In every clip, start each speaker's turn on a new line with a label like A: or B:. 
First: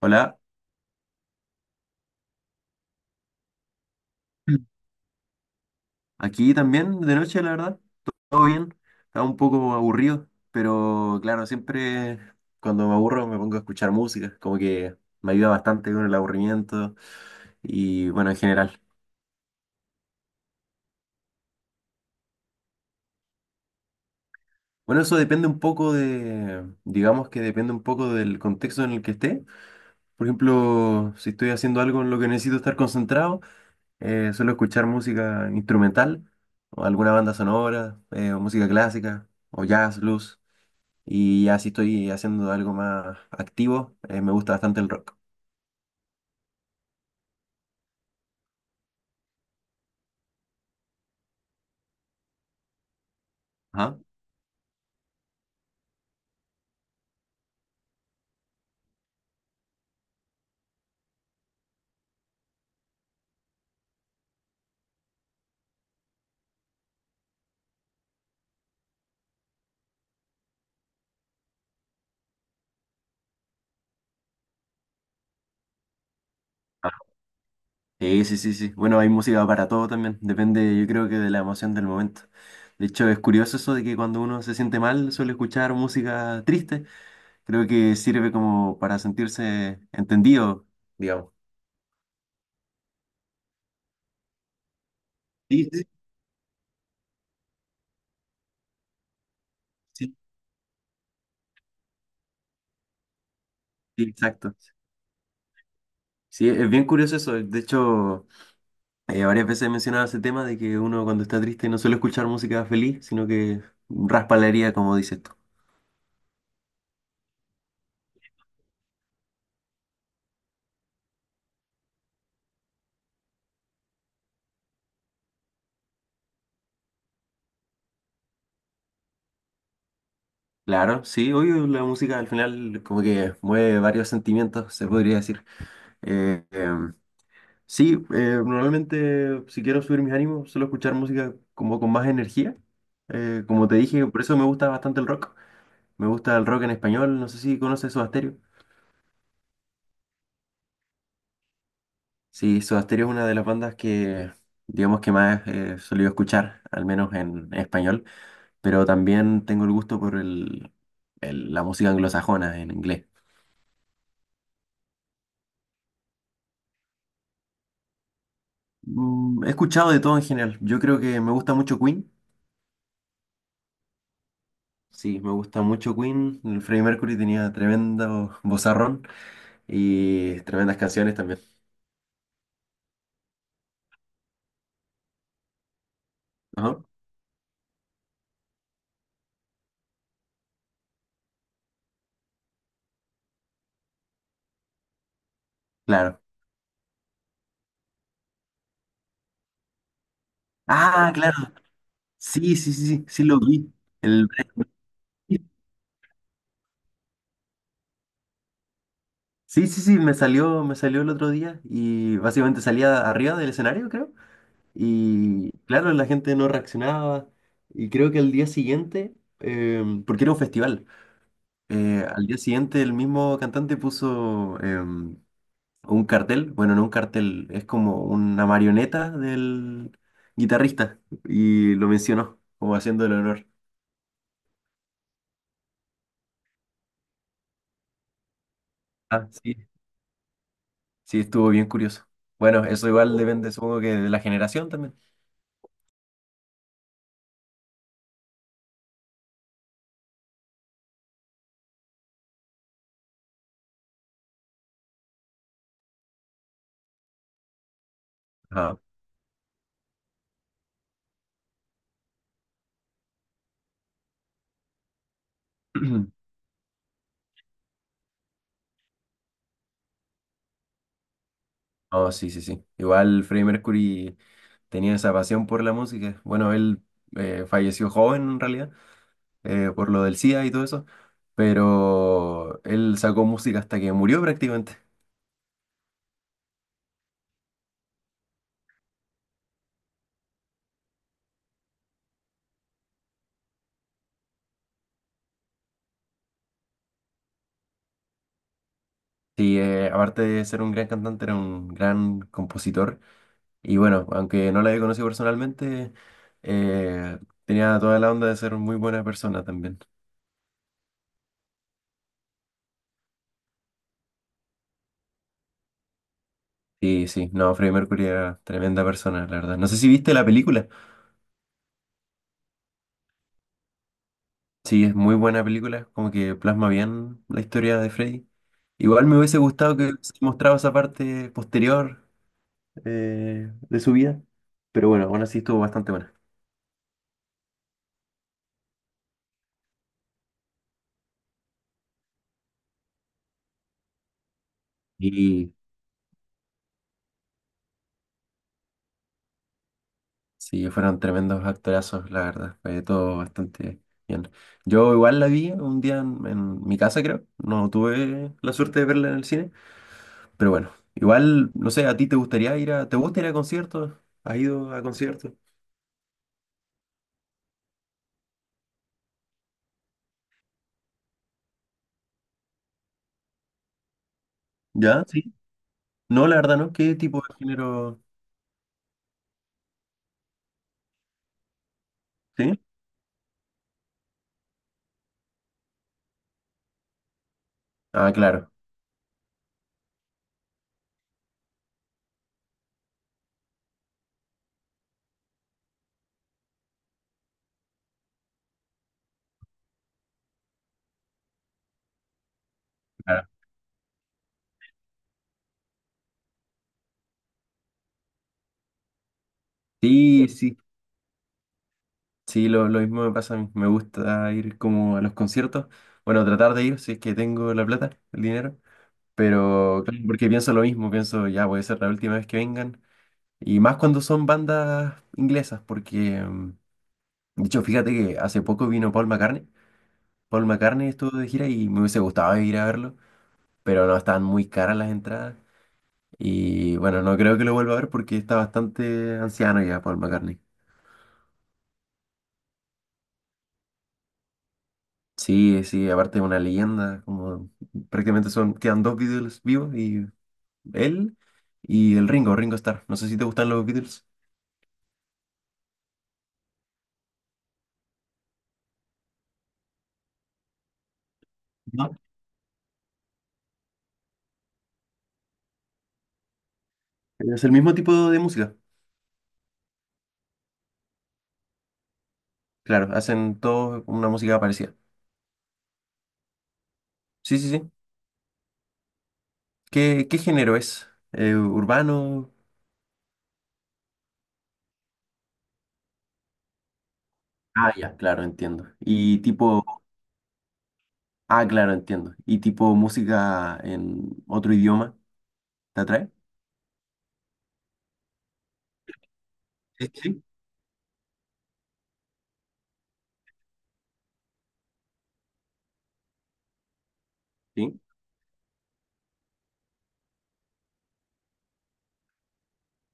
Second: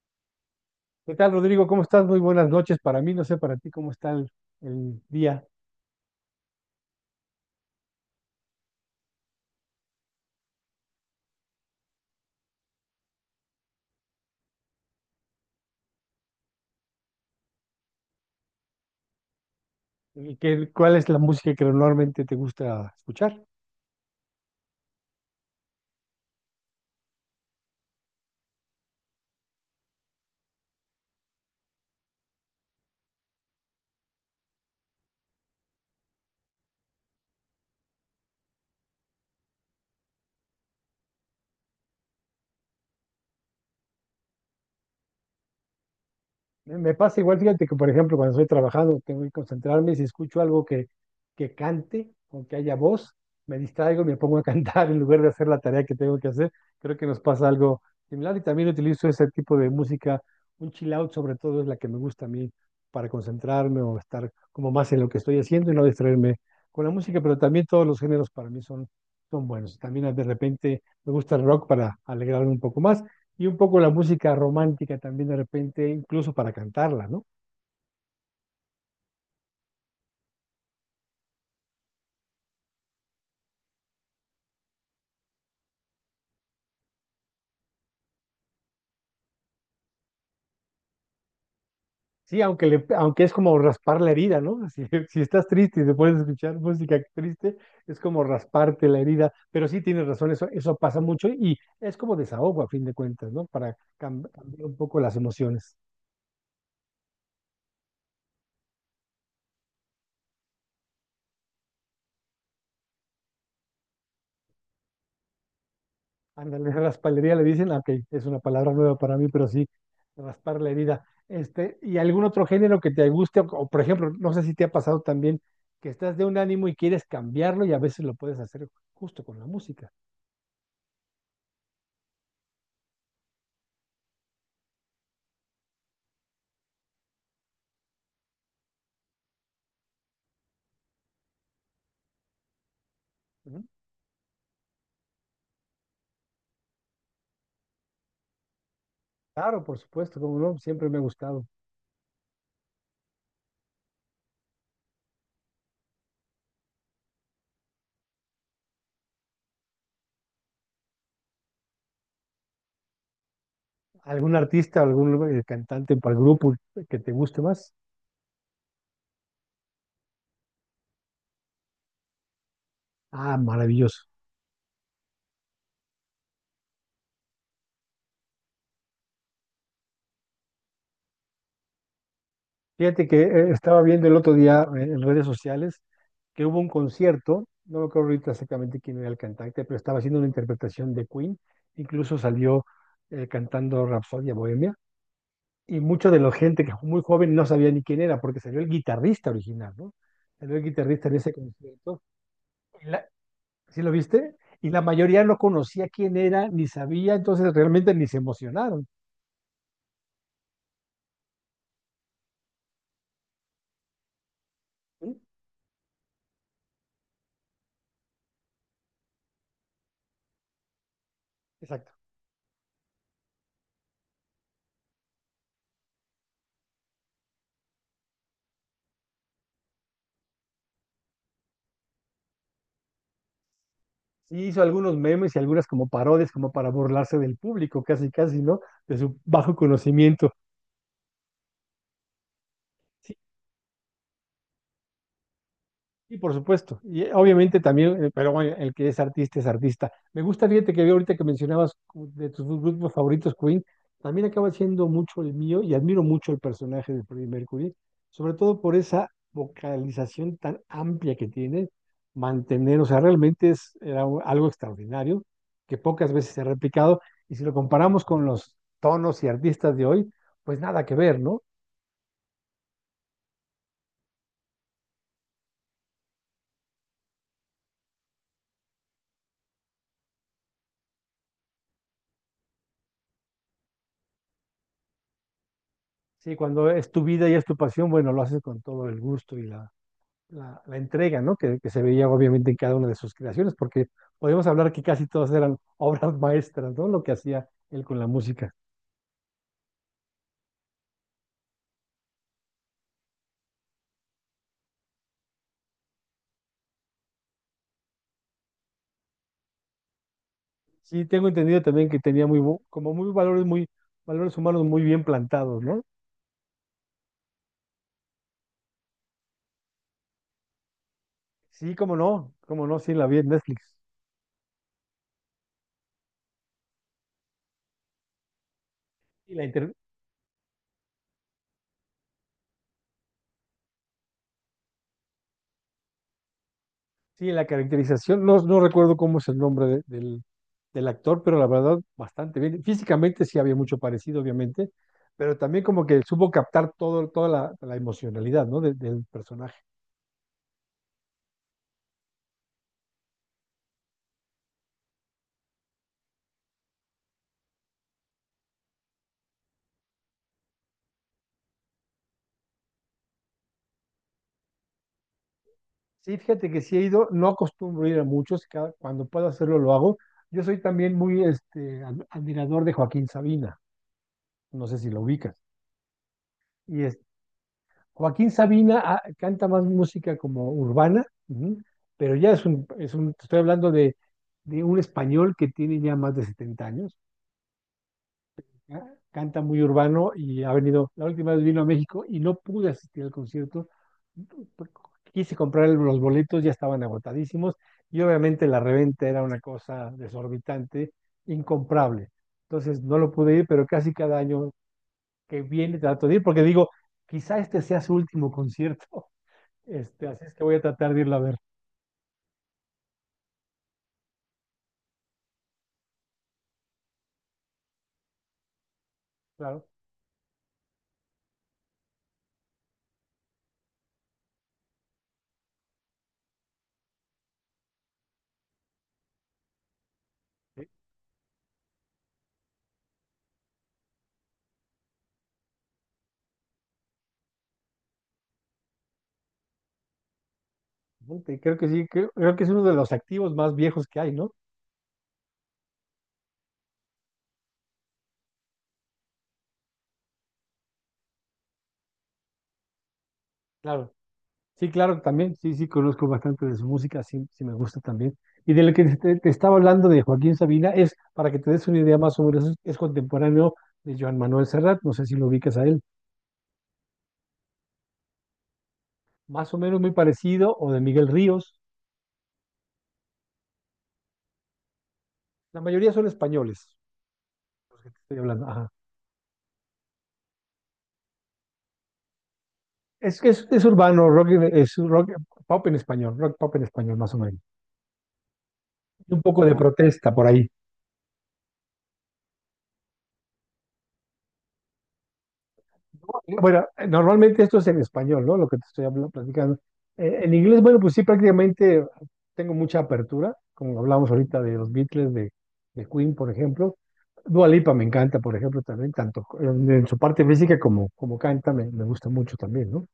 A: Hola.
B: ¿Qué tal, Rodrigo? ¿Cómo estás? Muy buenas noches para mí. No sé para ti cómo está
A: Mm.
B: el día.
A: Aquí también de noche, la verdad. Todo bien. Estaba un poco aburrido, pero claro, siempre cuando me aburro me pongo a escuchar música, como que me ayuda bastante con el aburrimiento y bueno, en general.
B: ¿Y cuál es la música que normalmente te gusta escuchar?
A: Bueno, eso depende un poco de, digamos que depende un poco del contexto en el que esté. Por ejemplo, si estoy haciendo algo en lo que necesito estar concentrado, suelo escuchar música instrumental o alguna banda sonora, o música clásica o jazz, blues. Y ya si estoy haciendo algo más activo, me gusta bastante el rock.
B: Me pasa igual, fíjate que, por ejemplo, cuando estoy trabajando, tengo que concentrarme, y si escucho algo que cante o que haya voz, me
A: Ajá.
B: distraigo y me pongo a cantar en lugar de hacer la tarea que tengo que hacer. Creo que nos pasa algo similar y también utilizo ese tipo de música, un chill out sobre todo es la que me gusta a mí para concentrarme o estar como más en lo que estoy haciendo y no distraerme con la música, pero también todos los géneros para mí son buenos. También de repente me gusta el rock para alegrarme un poco más. Y un poco la música romántica también de repente, incluso para
A: Ah.
B: cantarla, ¿no?
A: Sí, sí, sí. Bueno, hay música para todo también. Depende, yo creo que de la emoción del momento. De hecho, es curioso eso de que cuando uno se siente mal suele escuchar música triste. Creo que sirve como para sentirse entendido, digamos.
B: Sí, aunque es como raspar la herida, ¿no? Si, si estás
A: Sí,
B: triste
A: sí,
B: y te puedes escuchar música triste, es como rasparte la herida. Pero sí tienes
A: sí.
B: razón, eso pasa mucho y es como desahogo a fin de cuentas, ¿no? Para
A: Sí, exacto.
B: cambiar un poco las emociones.
A: Sí, es bien curioso eso. De hecho, varias veces he mencionado ese tema de que uno cuando está triste no suele escuchar música feliz, sino que raspa la herida, como dices tú.
B: Ándale, raspalería le dicen, ah, ok, es una palabra nueva para mí, pero sí, raspar la herida. Este, ¿y algún otro género que te guste? Por ejemplo, no sé si te ha pasado también que estás de un ánimo y quieres cambiarlo y a veces lo puedes hacer justo con la música,
A: Claro, sí, obvio, la música al final como que mueve varios sentimientos, se podría decir. Eh, em, sí, normalmente si quiero subir mis ánimos, suelo escuchar música como con más energía.
B: ¿no?
A: Como te dije, por eso me gusta bastante el rock. Me gusta el rock en español, no sé si conoces Soda Stereo.
B: Claro, por supuesto, como no, siempre me ha gustado.
A: Sí, Soda Stereo es una de las bandas que, digamos que más solía escuchar, al menos en español, pero también tengo el gusto por la música anglosajona en inglés.
B: ¿Algún artista, algún cantante para el grupo que te guste más?
A: Mm, he escuchado de todo en general. Yo creo que me gusta mucho Queen.
B: Ah, maravilloso.
A: Sí, me gusta mucho Queen. El Freddie Mercury tenía tremendo vozarrón y tremendas canciones también.
B: Fíjate que estaba viendo el otro día en redes sociales que hubo un
A: Ajá.
B: concierto, no me acuerdo ahorita exactamente quién era el cantante, pero estaba haciendo una interpretación de Queen, incluso salió cantando Rapsodia Bohemia, y mucha de
A: Claro.
B: la gente que muy joven no sabía ni quién era, porque salió el guitarrista original, ¿no? Salió el guitarrista
A: Ah,
B: en ese
A: claro.
B: concierto,
A: Sí, sí,
B: y
A: sí, sí, sí lo vi.
B: ¿sí lo
A: El...
B: viste? Y la mayoría no conocía quién era, ni sabía, entonces realmente ni se emocionaron.
A: Sí, sí, sí, me salió el otro día y básicamente salía arriba del escenario, creo. Y claro, la gente no reaccionaba. Y creo que al día siguiente, porque era un festival,
B: ¿Sí?
A: al día siguiente el mismo cantante puso un cartel, bueno, no un cartel, es como una marioneta del guitarrista y lo mencionó como haciendo el honor.
B: Sí, hizo algunos memes y algunas como parodias, como para burlarse del público, casi, casi, ¿no? De su
A: Ah,
B: bajo
A: sí.
B: conocimiento.
A: Sí, estuvo bien curioso. Bueno, eso
B: Sí,
A: igual depende, supongo que de la generación también.
B: y por supuesto, y obviamente también, pero bueno, el que es artista es artista. Me gusta, fíjate que vi ahorita que mencionabas de tus grupos favoritos, Queen, también acaba siendo mucho el mío y admiro mucho el personaje de Freddie Mercury, sobre todo por
A: Ajá.
B: esa vocalización tan amplia que tiene, mantener, o sea, realmente algo extraordinario que pocas veces se ha replicado y si lo comparamos con los tonos y artistas de hoy, pues nada que ver, ¿no?
A: Oh, sí, sí, sí. Igual Freddie Mercury tenía esa pasión por la música. Bueno, él falleció joven en realidad, por lo del SIDA y todo eso, pero él sacó música hasta que murió prácticamente.
B: Sí, cuando es tu vida y es tu pasión, bueno, lo haces con todo el gusto y la entrega, ¿no? Que se veía obviamente en cada una de sus creaciones, porque podemos hablar que casi todas eran obras maestras, ¿no? Lo que hacía él con la música.
A: Sí, aparte de ser un gran cantante, era un gran compositor. Y bueno, aunque no la había conocido personalmente, eh, tenía toda la onda de ser muy buena persona también.
B: Sí, tengo entendido también que tenía como muy, valores humanos muy bien plantados, ¿no?
A: Sí, sí, no, Freddie Mercury era tremenda persona, la verdad. No sé si viste la película.
B: Sí, cómo no, sí, la vi en Netflix.
A: Sí, es muy buena película, como que plasma bien la historia de Freddie. Igual me
B: Y
A: hubiese gustado que se mostraba esa parte posterior de su vida, pero bueno, aún así estuvo bastante buena.
B: sí, la caracterización, no, no recuerdo cómo es el nombre del, del actor, pero la verdad, bastante bien. Físicamente sí había mucho parecido, obviamente, pero
A: Y
B: también como que supo captar todo, toda la emocionalidad, ¿no? Del personaje.
A: sí, fueron tremendos actorazos, la verdad. Fue todo bastante bien. Yo igual la vi un día en mi casa, creo. No tuve la suerte de verla en el cine. Pero bueno, igual, no sé, ¿a ti te gustaría ir a...? ¿Te gusta ir a conciertos? ¿Has ido a conciertos?
B: Sí, fíjate que sí he ido, no acostumbro ir a muchos, cuando puedo hacerlo lo hago. Yo soy también muy este, admirador de Joaquín Sabina, no sé si lo
A: ¿Ya? Sí.
B: ubicas.
A: No, la verdad no.
B: Y
A: ¿Qué
B: es,
A: tipo de género?
B: Joaquín Sabina ah, canta más música como urbana, ujú, pero ya
A: ¿Sí?
B: te estoy hablando de un español que tiene ya más de 70 años,
A: Ah, claro.
B: canta muy urbano y ha venido, la última vez vino a México y no pude asistir al concierto. Quise comprar los boletos, ya estaban agotadísimos y obviamente la reventa era una cosa desorbitante, incomprable. Entonces no lo
A: Claro.
B: pude ir, pero casi cada año que viene trato de ir porque digo, quizá este sea su último concierto. Este, así
A: Sí,
B: es que voy
A: sí.
B: a tratar de irlo a ver.
A: Sí, lo mismo me pasa a mí. Me gusta ir como a los conciertos. Bueno, tratar de ir si es que tengo la plata, el dinero.
B: Claro.
A: Pero claro, porque pienso lo mismo, pienso ya puede ser la última vez que vengan. Y más cuando son bandas inglesas, porque de hecho, fíjate que hace poco vino Paul McCartney. Paul
B: Sí.
A: McCartney estuvo de gira y me hubiese gustado ir a verlo, pero no estaban muy caras las entradas. Y bueno, no creo que lo vuelva a ver porque está bastante anciano ya Paul McCartney.
B: Sí, creo que sí, creo que es uno de los activos más viejos que hay, ¿no?
A: Sí, sí, aparte es una leyenda, como prácticamente son, quedan dos Beatles vivos y él y el Ringo, Ringo Starr. No sé si te gustan los
B: Claro.
A: Beatles.
B: Sí, claro, también, sí, sí, conozco bastante de su música, sí, sí me gusta también. Y de lo que te estaba hablando de Joaquín Sabina es, para que te des una idea más o menos, es contemporáneo de Joan Manuel Serrat, no sé si lo ubicas a él,
A: ¿Es el mismo tipo de música?
B: más o menos muy parecido, o de Miguel Ríos,
A: Claro, hacen todos una música parecida.
B: la mayoría son españoles,
A: Sí, sí, sí.
B: los que te estoy hablando, ajá.
A: ¿Qué, qué género es? ¿Urbano?
B: Es es urbano, rock, es rock, pop en español, rock pop en español, más o menos.
A: Ah, ya, claro, entiendo.
B: Y
A: Y
B: un poco de
A: tipo,
B: protesta por ahí.
A: ah, claro, entiendo. Y tipo música en otro idioma, ¿te atrae?
B: Bueno, normalmente esto es en español, ¿no? Lo que te estoy hablando, platicando.
A: Sí, sí,
B: En inglés, bueno, pues sí, prácticamente tengo mucha apertura, como hablamos ahorita de los Beatles, de Queen, por ejemplo. Dua Lipa
A: sí,
B: me encanta, por ejemplo, también, tanto en su parte física como, como canta, me gusta mucho también, ¿no?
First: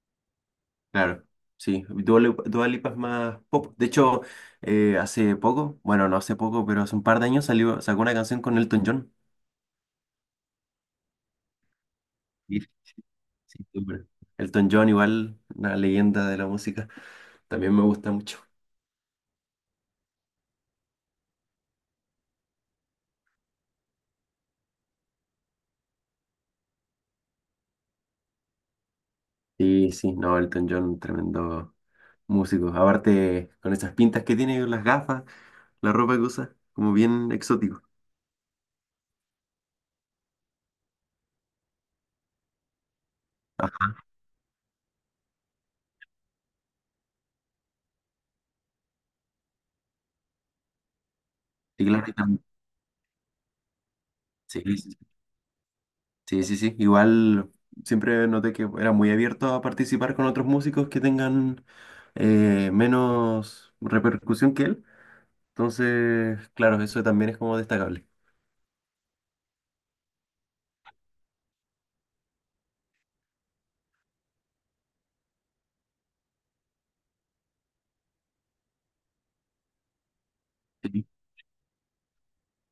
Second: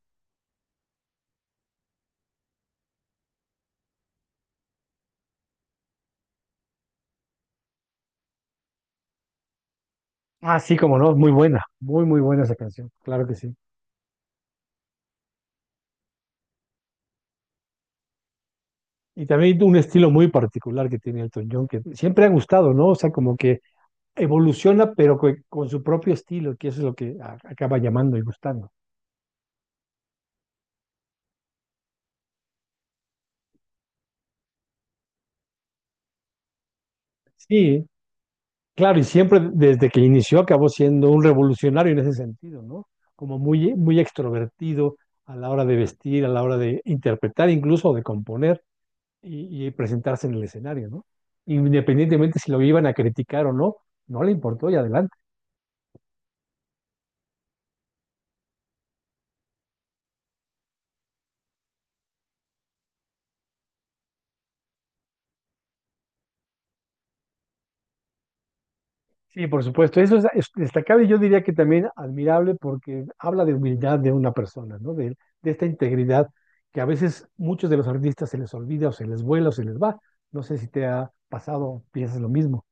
A: claro. Sí, Dua Lipa es más pop. De hecho, hace poco, bueno, no hace poco, pero hace un par de años salió, sacó una canción con Elton John.
B: Ah, sí, como no, es muy buena, muy, muy buena esa
A: Sí,
B: canción, claro que sí.
A: sí, súper. Elton John, igual, una leyenda de la música. También me gusta mucho.
B: Y también un estilo muy particular que tiene Elton John, que siempre ha gustado, ¿no? O sea, como que evoluciona, pero con, su propio estilo, que eso es lo que acaba llamando y gustando.
A: Sí, sí, no, Elton John, tremendo músico. Aparte, con esas pintas que tiene, las gafas, la ropa que usa, como bien exótico.
B: Sí, claro, y siempre desde que inició acabó siendo un revolucionario en ese sentido, ¿no? Como muy,
A: Ajá,
B: muy extrovertido a la hora de vestir, a la hora de interpretar, incluso de componer y presentarse en el escenario, ¿no?
A: sí, claro,
B: Independientemente si lo iban a criticar o no, no le
A: sí,
B: importó y
A: sí, sí,
B: adelante.
A: sí, sí. Sí. Igual siempre noté que era muy abierto a participar con otros músicos que tengan menos repercusión que él. Entonces, claro, eso también es como destacable.
B: Sí, por supuesto. Eso es destacable y yo diría que también admirable porque habla de humildad de una persona, ¿no? De esta integridad que a veces muchos de los artistas se les olvida o se les vuela o se les va. No sé si te
A: Sí,
B: ha pasado o piensas lo mismo.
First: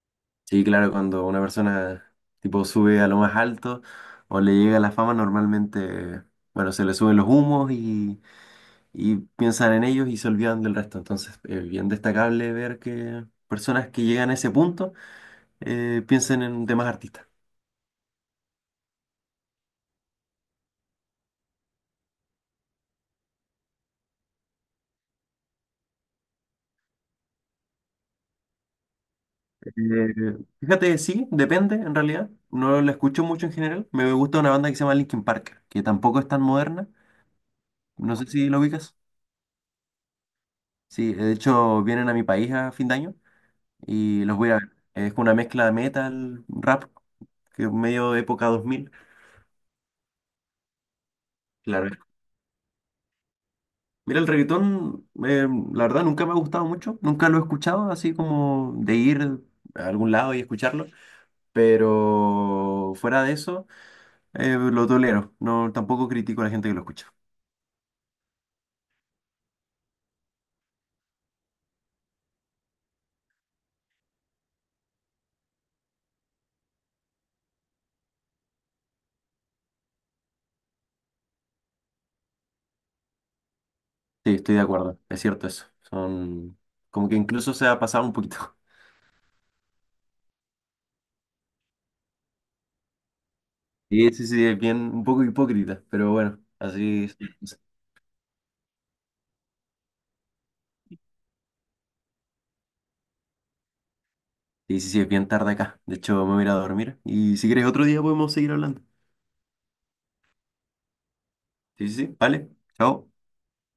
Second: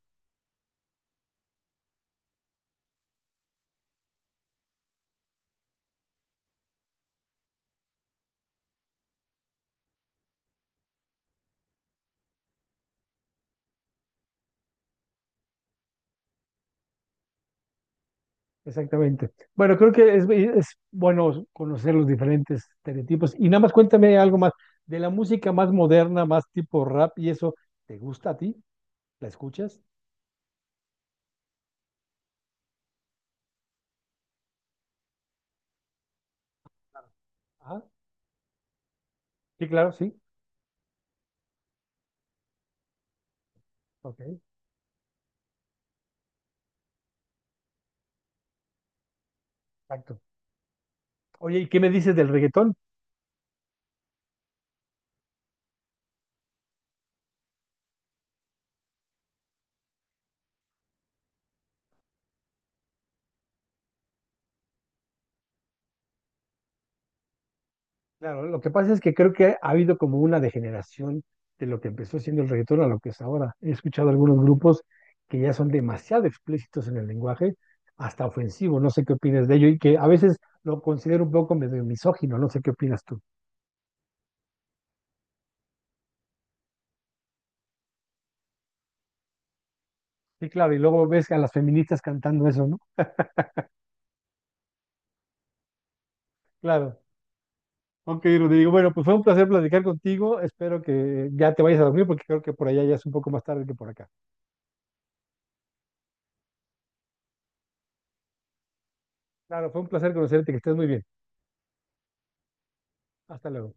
A: sí, claro, cuando una persona tipo sube a lo más alto o le llega la fama, normalmente, bueno, se le suben los humos y piensan en ellos y se olvidan del resto. Entonces, es bien destacable ver que personas que llegan a ese punto piensen en demás artistas.
B: Exactamente. Bueno, creo que es bueno conocer los diferentes estereotipos. Y nada más cuéntame algo más de la música más moderna, más tipo rap y eso. ¿Te gusta a ti? ¿La
A: Eh,
B: escuchas?
A: fíjate, sí, depende en realidad. No la escucho mucho en general. Me gusta una banda que se llama Linkin Park, que tampoco es tan moderna.
B: Ah,
A: No sé si lo ubicas.
B: sí, claro, sí.
A: Sí, de hecho vienen a mi país a fin de año
B: Ok,
A: y los voy a ver. Es una mezcla de metal, rap, que es medio época 2000.
B: exacto. Oye, ¿y qué me
A: Claro,
B: dices del reggaetón?
A: mira, el reggaetón, la verdad, nunca me ha gustado mucho, nunca lo he escuchado, así como de ir a algún lado y escucharlo, pero fuera de eso, lo tolero, no, tampoco critico a la gente que lo escucha.
B: Claro, lo que pasa es que creo que ha habido como una degeneración de lo que empezó siendo el reggaetón a lo que es ahora. He escuchado algunos grupos que ya son demasiado explícitos en el lenguaje, hasta ofensivo, no sé qué opinas de ello, y que a veces lo considero un poco medio misógino, no sé qué opinas tú.
A: Sí, estoy de acuerdo, es cierto eso, son como que incluso se ha pasado un poquito.
B: Sí, claro, y luego ves a las feministas cantando eso, ¿no?
A: Sí, sí, sí, es bien, un poco hipócrita, pero bueno,
B: Claro.
A: así es.
B: Ok, Rodrigo, bueno, pues fue un placer platicar contigo, espero que ya te vayas a dormir porque creo que por allá ya es un poco más tarde que por acá.
A: Sí, sí, sí, es bien tarde acá, de hecho me voy a ir a dormir y si quieres otro día podemos seguir hablando.
B: Claro, fue un placer conocerte, que estés muy bien.
A: Sí, sí, sí, vale, chao.
B: Hasta luego.